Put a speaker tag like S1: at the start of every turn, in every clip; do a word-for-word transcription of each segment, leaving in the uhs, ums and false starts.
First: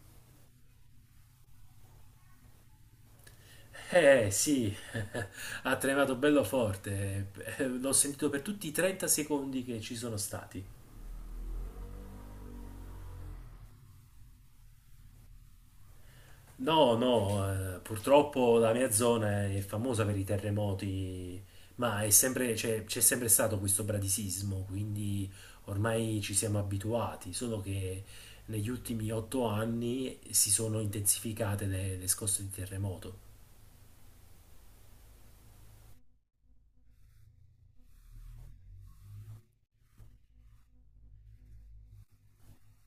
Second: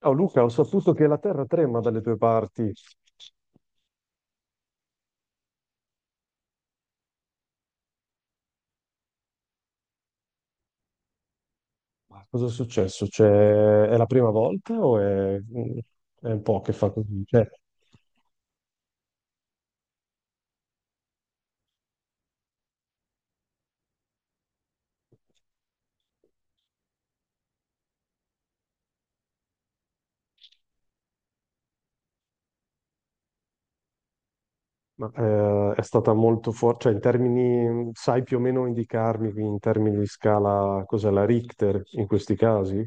S1: Ciao Luca, ho saputo che la terra trema dalle tue parti.
S2: Eh sì, ha tremato bello forte. Eh, l'ho sentito per tutti i trenta secondi che ci sono stati.
S1: Ma cosa è successo? Cioè, è la prima volta o è, è un po' che fa
S2: No,
S1: così? Cioè,
S2: no, eh, purtroppo la mia zona è famosa per i terremoti, ma è sempre- c'è c'è sempre stato questo bradisismo, quindi ormai ci siamo abituati, solo che negli ultimi otto anni si sono intensificate le le scosse di terremoto.
S1: ma, eh, è stata molto forte, cioè in termini, sai più o meno indicarmi in termini di scala cos'è la Richter in questi casi?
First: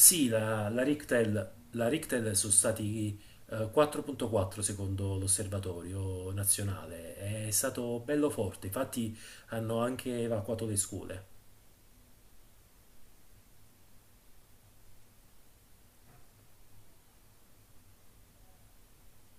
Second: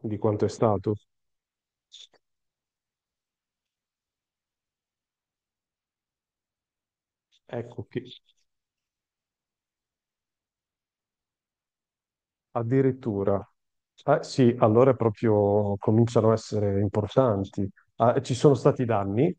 S1: Di quanto è
S2: la, la
S1: stato?
S2: Richtel, la Richtel sono stati eh, quattro virgola quattro secondo l'osservatorio nazionale. È
S1: Ecco che
S2: stato bello forte, infatti hanno anche evacuato le scuole.
S1: addirittura, eh sì, allora proprio cominciano a essere importanti. Ah, ci sono stati danni,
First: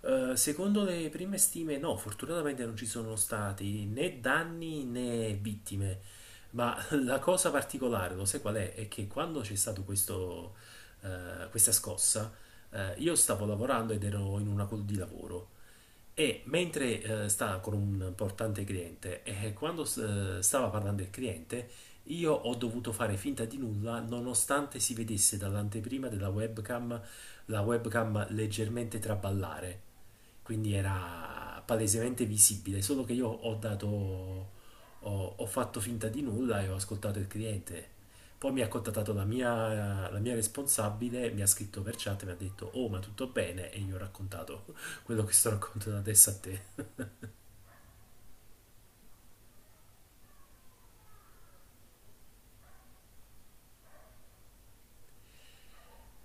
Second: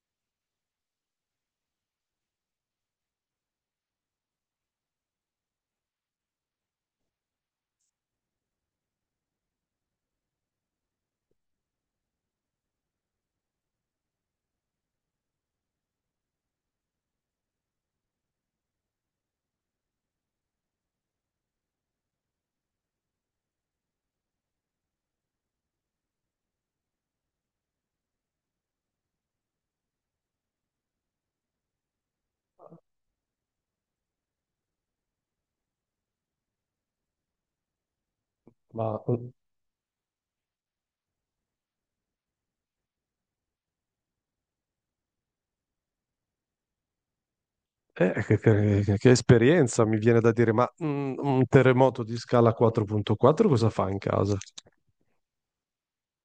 S2: Eh, secondo le prime stime, no, fortunatamente non ci sono stati né danni né vittime, ma la cosa particolare, lo sai qual è? È che quando c'è stato questo, eh, questa scossa, eh, io stavo lavorando ed ero in una call di lavoro. E mentre eh, stava con un importante cliente e quando eh, stava parlando il cliente, io ho dovuto fare finta di nulla nonostante si vedesse dall'anteprima della webcam la webcam leggermente traballare. Quindi era palesemente visibile, solo che io ho dato, ho, ho fatto finta di nulla e ho ascoltato il cliente. Poi mi ha
S1: ma
S2: contattato la mia, la mia responsabile, mi ha scritto per chat, e mi ha detto: Oh, ma tutto bene? E io ho raccontato quello che sto raccontando adesso a te.
S1: eh, che, che- che esperienza mi viene da dire, ma mm, un terremoto di scala quattro virgola quattro cosa fa in casa?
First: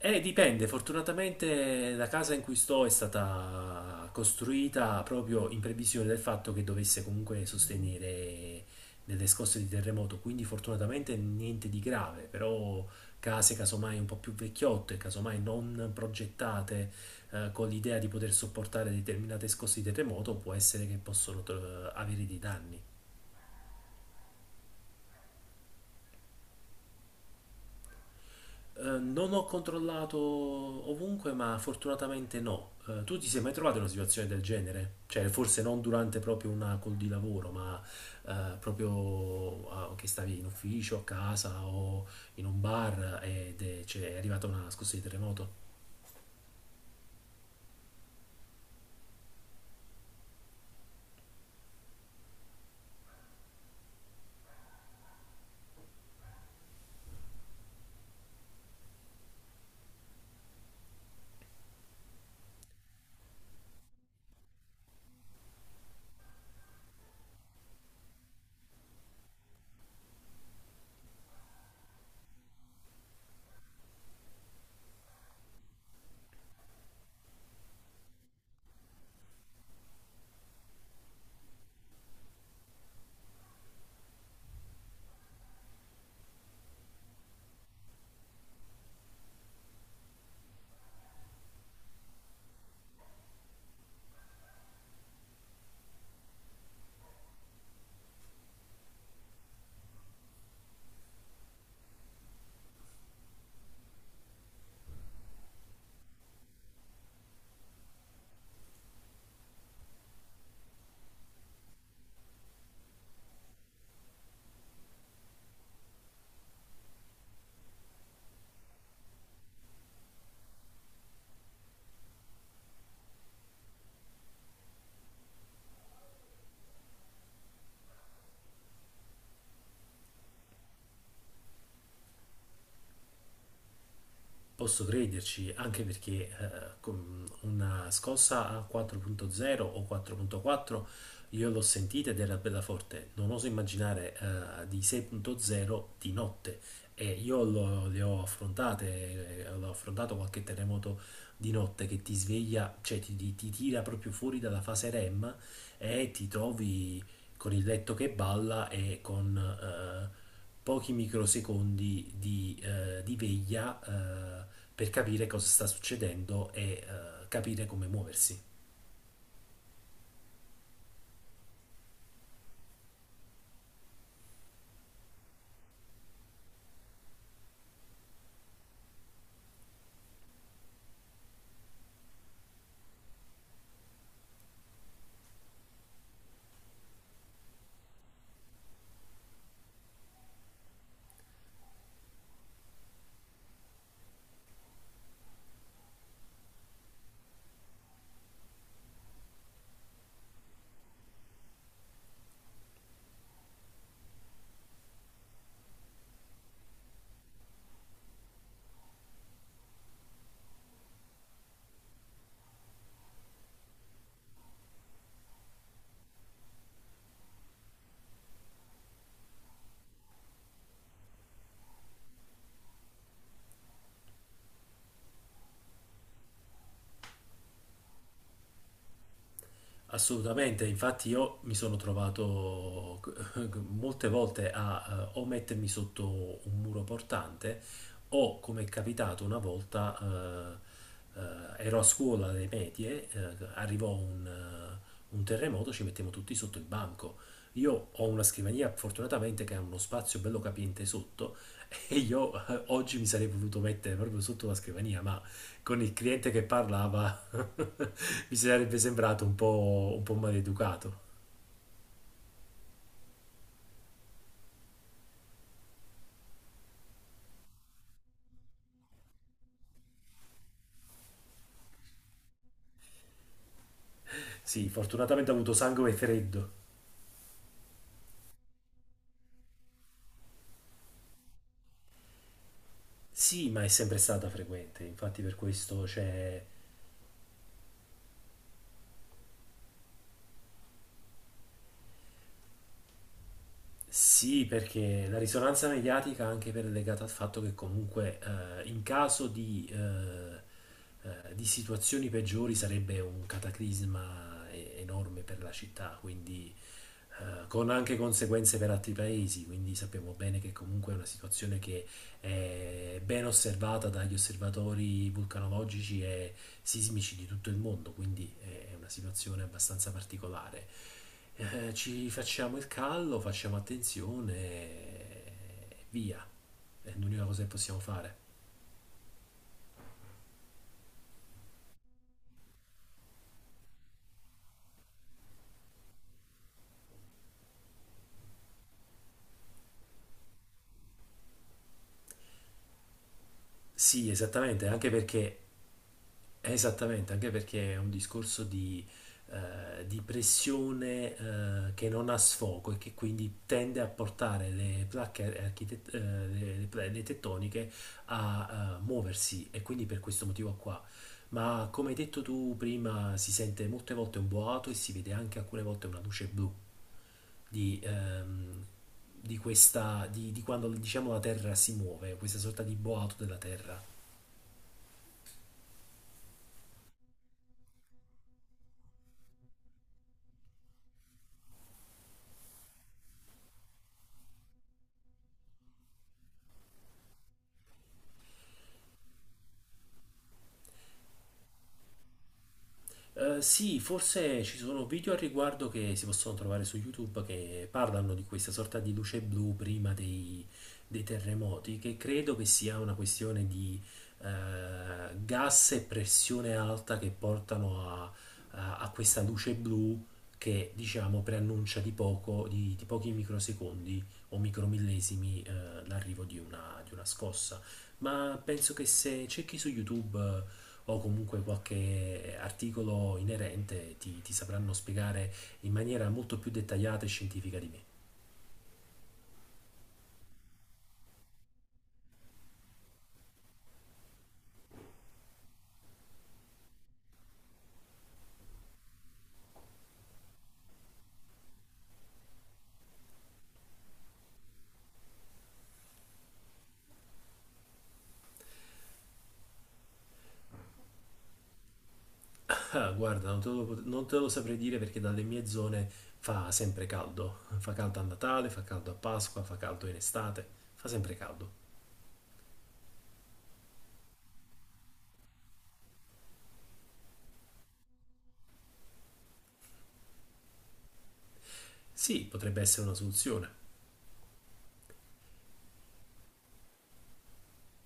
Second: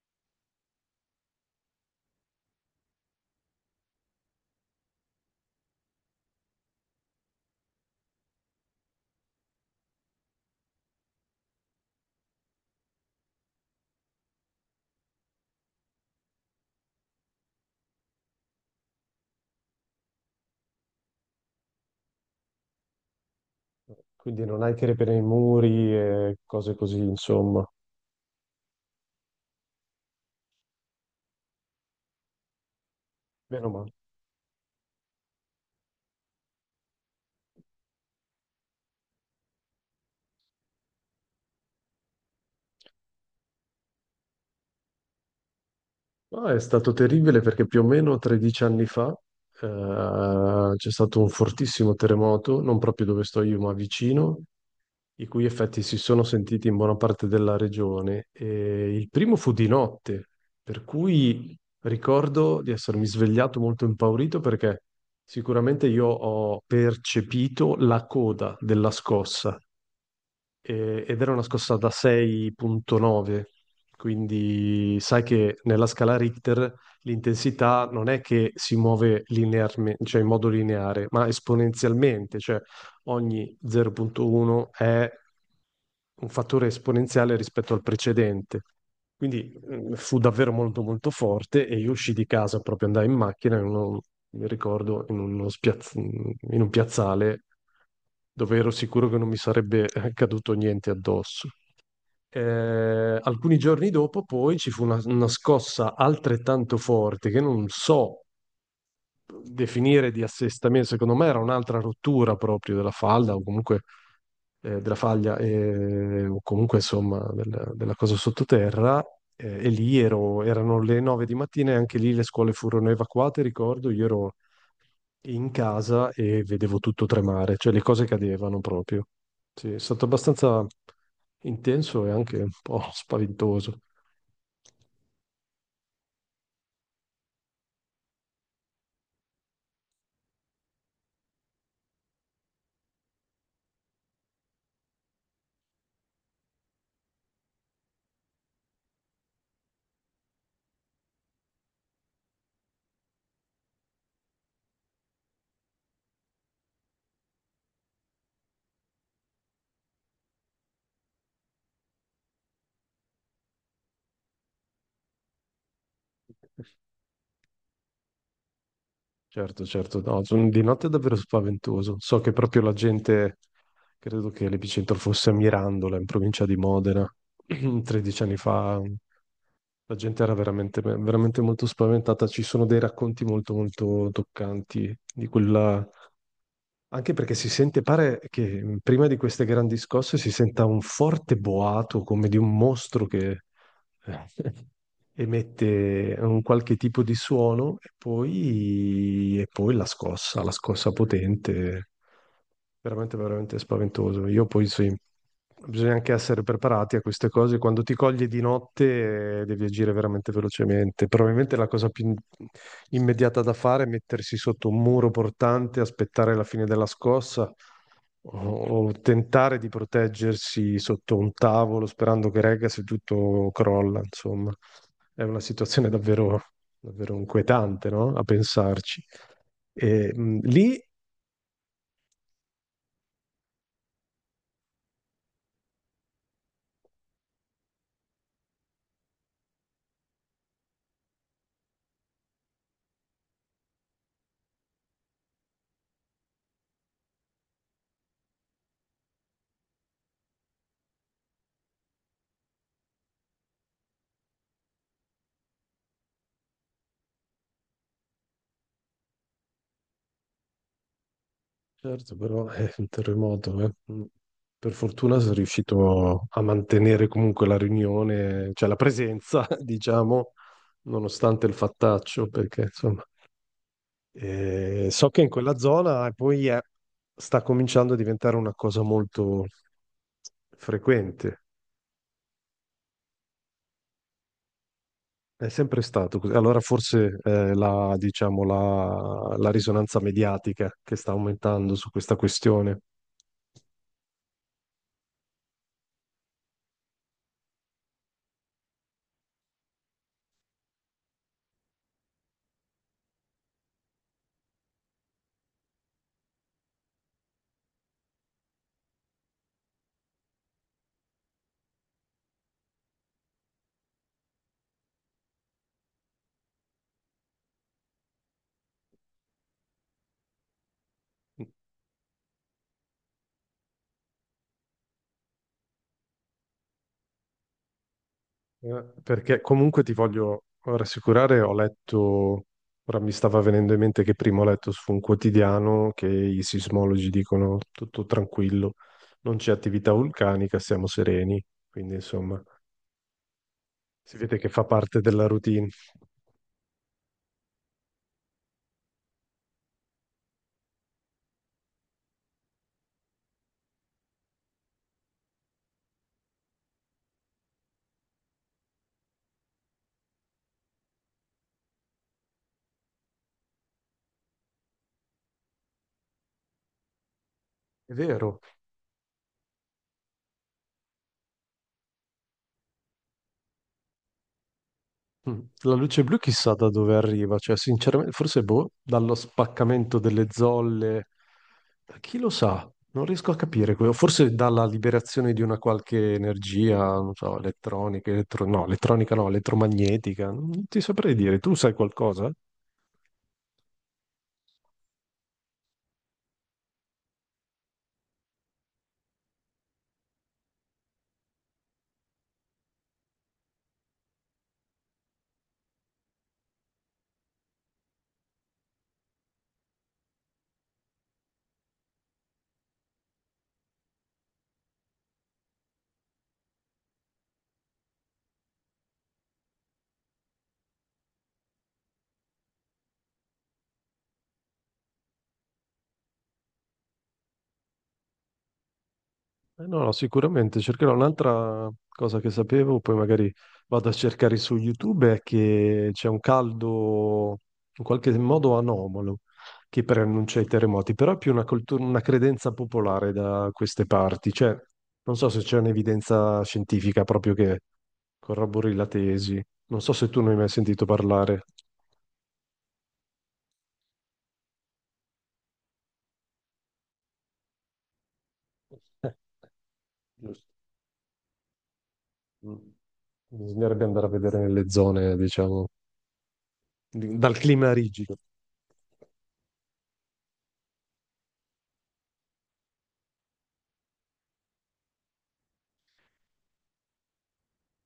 S2: Eh, dipende, fortunatamente la casa in cui sto è stata costruita proprio in previsione del fatto che dovesse comunque sostenere delle scosse di terremoto, quindi fortunatamente niente di grave, però case casomai un po' più vecchiotte, casomai non progettate eh, con l'idea di poter sopportare determinate scosse di terremoto, può essere che possono eh, avere dei danni.
S1: Quindi non hai tiri per i muri e cose così, insomma.
S2: Eh, non ho controllato ovunque, ma fortunatamente no. Eh, tu ti sei mai
S1: Meno
S2: trovato in una
S1: male.
S2: situazione del genere? Cioè, forse non durante proprio una call di lavoro, ma eh, proprio ah, che stavi in ufficio, a casa o in un bar ed è, cioè, è arrivata una scossa di terremoto?
S1: No, è stato terribile perché più o meno tredici anni fa eh, c'è stato un fortissimo terremoto, non proprio dove sto io, ma vicino, i cui effetti si sono sentiti in buona parte della regione. E il primo fu di notte, per cui ricordo di essermi svegliato molto impaurito perché sicuramente io ho percepito la coda della scossa e- ed era una scossa da sei virgola nove, quindi sai che nella scala Richter l'intensità non è che si muove linearmente, cioè in modo lineare, ma esponenzialmente, cioè ogni zero virgola uno è un fattore esponenziale rispetto al precedente. Quindi mm, fu davvero molto molto forte e io uscii di casa, proprio andai in macchina, in uno- mi ricordo, in uno spiaz- in un piazzale dove ero sicuro che non mi sarebbe eh, caduto niente addosso. Eh, alcuni giorni dopo, poi ci fu una, una scossa altrettanto forte che non so definire di assestamento, secondo me era un'altra rottura proprio della falda o comunque eh, della faglia eh, o comunque insomma del- della cosa sottoterra. Eh, e lì ero, erano le nove di mattina e anche lì le scuole furono evacuate, ricordo, io ero in casa e vedevo tutto tremare, cioè le cose cadevano proprio. Sì, è stato abbastanza intenso e anche un po' spaventoso.
S2: Posso crederci, anche perché eh, con una scossa a quattro virgola zero o quattro virgola quattro io l'ho sentita ed era bella forte. Non oso immaginare eh, di sei virgola zero di notte. E io lo- le ho affrontate, eh, l'ho affrontato qualche terremoto di notte che ti sveglia, cioè ti, ti- ti tira proprio fuori dalla fase REM e ti trovi con il letto che balla e con eh, pochi microsecondi di, eh, di veglia eh, per capire cosa sta succedendo e eh, capire come muoversi.
S1: Certo, certo, no, sono- di notte è davvero spaventoso. So che proprio la gente, credo che l'epicentro fosse a Mirandola, in provincia di Modena, tredici anni fa. La gente era veramente, veramente molto spaventata. Ci sono dei racconti molto, molto toccanti di quella. Anche perché si sente, pare che mh, prima di queste grandi scosse si senta un forte boato come di un mostro che emette un qualche tipo di suono e poi, e poi la scossa, la scossa potente, veramente, veramente spaventoso. Io poi sì, bisogna anche essere preparati a queste cose. Quando ti coglie di notte, eh, devi agire veramente velocemente. Probabilmente la cosa più in- immediata da fare è mettersi sotto un muro portante, aspettare la fine della scossa o, o tentare di proteggersi sotto un tavolo sperando che regga se tutto crolla. Insomma, è una situazione davvero, davvero inquietante, no? A pensarci. E, mh,
S2: Assolutamente,
S1: lì
S2: infatti io mi sono trovato eh, molte volte a eh, o mettermi sotto un muro portante o, come è capitato una volta, eh, eh, ero a scuola alle medie, eh, arrivò un, eh, un terremoto, ci mettiamo tutti sotto il banco. Io ho una scrivania fortunatamente che ha uno spazio bello capiente sotto, e io eh, oggi mi sarei voluto mettere proprio sotto la scrivania, ma con il cliente che parlava mi sarebbe sembrato un po', un po' maleducato.
S1: certo, però è un terremoto. Eh. Mm. Per fortuna sono riuscito a mantenere comunque la riunione, cioè la presenza, diciamo, nonostante il fattaccio, perché insomma,
S2: Sì,
S1: eh, so che in
S2: fortunatamente ha avuto
S1: quella
S2: sangue
S1: zona eh, poi
S2: freddo.
S1: è- sta cominciando a diventare una cosa molto frequente.
S2: Sì, ma è sempre stata frequente, infatti per
S1: È sempre
S2: questo
S1: stato così.
S2: c'è...
S1: Allora forse eh, la, diciamo, la la risonanza mediatica che sta aumentando su questa questione.
S2: Sì, perché la risonanza mediatica anche per legata al fatto che comunque eh, in caso di, eh, eh, di situazioni peggiori sarebbe un cataclisma e- enorme per la città, quindi eh, con anche conseguenze per altri paesi, quindi sappiamo bene che comunque è una situazione che è ben osservata dagli osservatori vulcanologici e sismici di tutto il mondo, quindi è una situazione abbastanza particolare. Eh, ci facciamo il callo, facciamo attenzione e via. È l'unica cosa che possiamo fare.
S1: Eh, Perché comunque ti voglio rassicurare, ho letto, ora mi stava venendo in mente che prima ho letto su un quotidiano che i sismologi dicono tutto tranquillo, non c'è attività vulcanica, siamo sereni, quindi insomma
S2: Sì,
S1: si vede che fa
S2: esattamente, anche
S1: parte della
S2: perché.
S1: routine.
S2: Esattamente, anche perché è un discorso di, eh, di pressione eh, che non ha sfogo e che quindi tende a portare le placche architet- eh, le, le pla- le tettoniche a eh, muoversi e quindi per questo motivo qua. Ma come hai detto tu prima, si sente molte volte un boato e si vede anche alcune volte una luce blu di,
S1: È vero.
S2: ehm, di questa, di, di quando diciamo la Terra si muove, questa sorta di boato della Terra.
S1: Mm. La luce blu chissà da dove arriva, cioè sinceramente forse boh, dallo spaccamento delle zolle, da chi lo sa, non riesco a capire, quello. Forse dalla liberazione di una qualche energia, non so, elettronica, elettro- no, elettronica no, elettromagnetica, non ti saprei dire, tu sai qualcosa?
S2: Eh, sì, forse ci sono video al riguardo che si possono trovare su YouTube che parlano di questa sorta di luce blu prima dei, dei terremoti, che credo che sia una questione di eh, gas e pressione alta che portano a, a- a questa luce blu che diciamo preannuncia di poco, di, di pochi microsecondi o micromillesimi eh, l'arrivo di una, di una scossa. Ma penso che se cerchi su YouTube o comunque qualche articolo inerente ti, ti sapranno spiegare in maniera molto più dettagliata e scientifica di me.
S1: Eh, No, no, sicuramente cercherò un'altra cosa che sapevo, poi magari vado a cercare su YouTube, è che c'è un caldo in qualche modo anomalo che preannuncia i terremoti, però è più una, coltu- una credenza popolare da queste parti, cioè non so se c'è un'evidenza scientifica proprio che corrobori la tesi, non so se tu ne hai mai sentito parlare.
S2: Ah, guarda, non te lo, pot- non te lo saprei dire perché dalle mie zone fa sempre caldo. Fa caldo a Natale, fa caldo a
S1: Eh,
S2: Pasqua, fa caldo in estate,
S1: giusto.
S2: fa sempre caldo.
S1: Mm. Bisognerebbe andare a vedere nelle zone, diciamo, di- dal clima rigido.
S2: Sì, potrebbe essere una soluzione.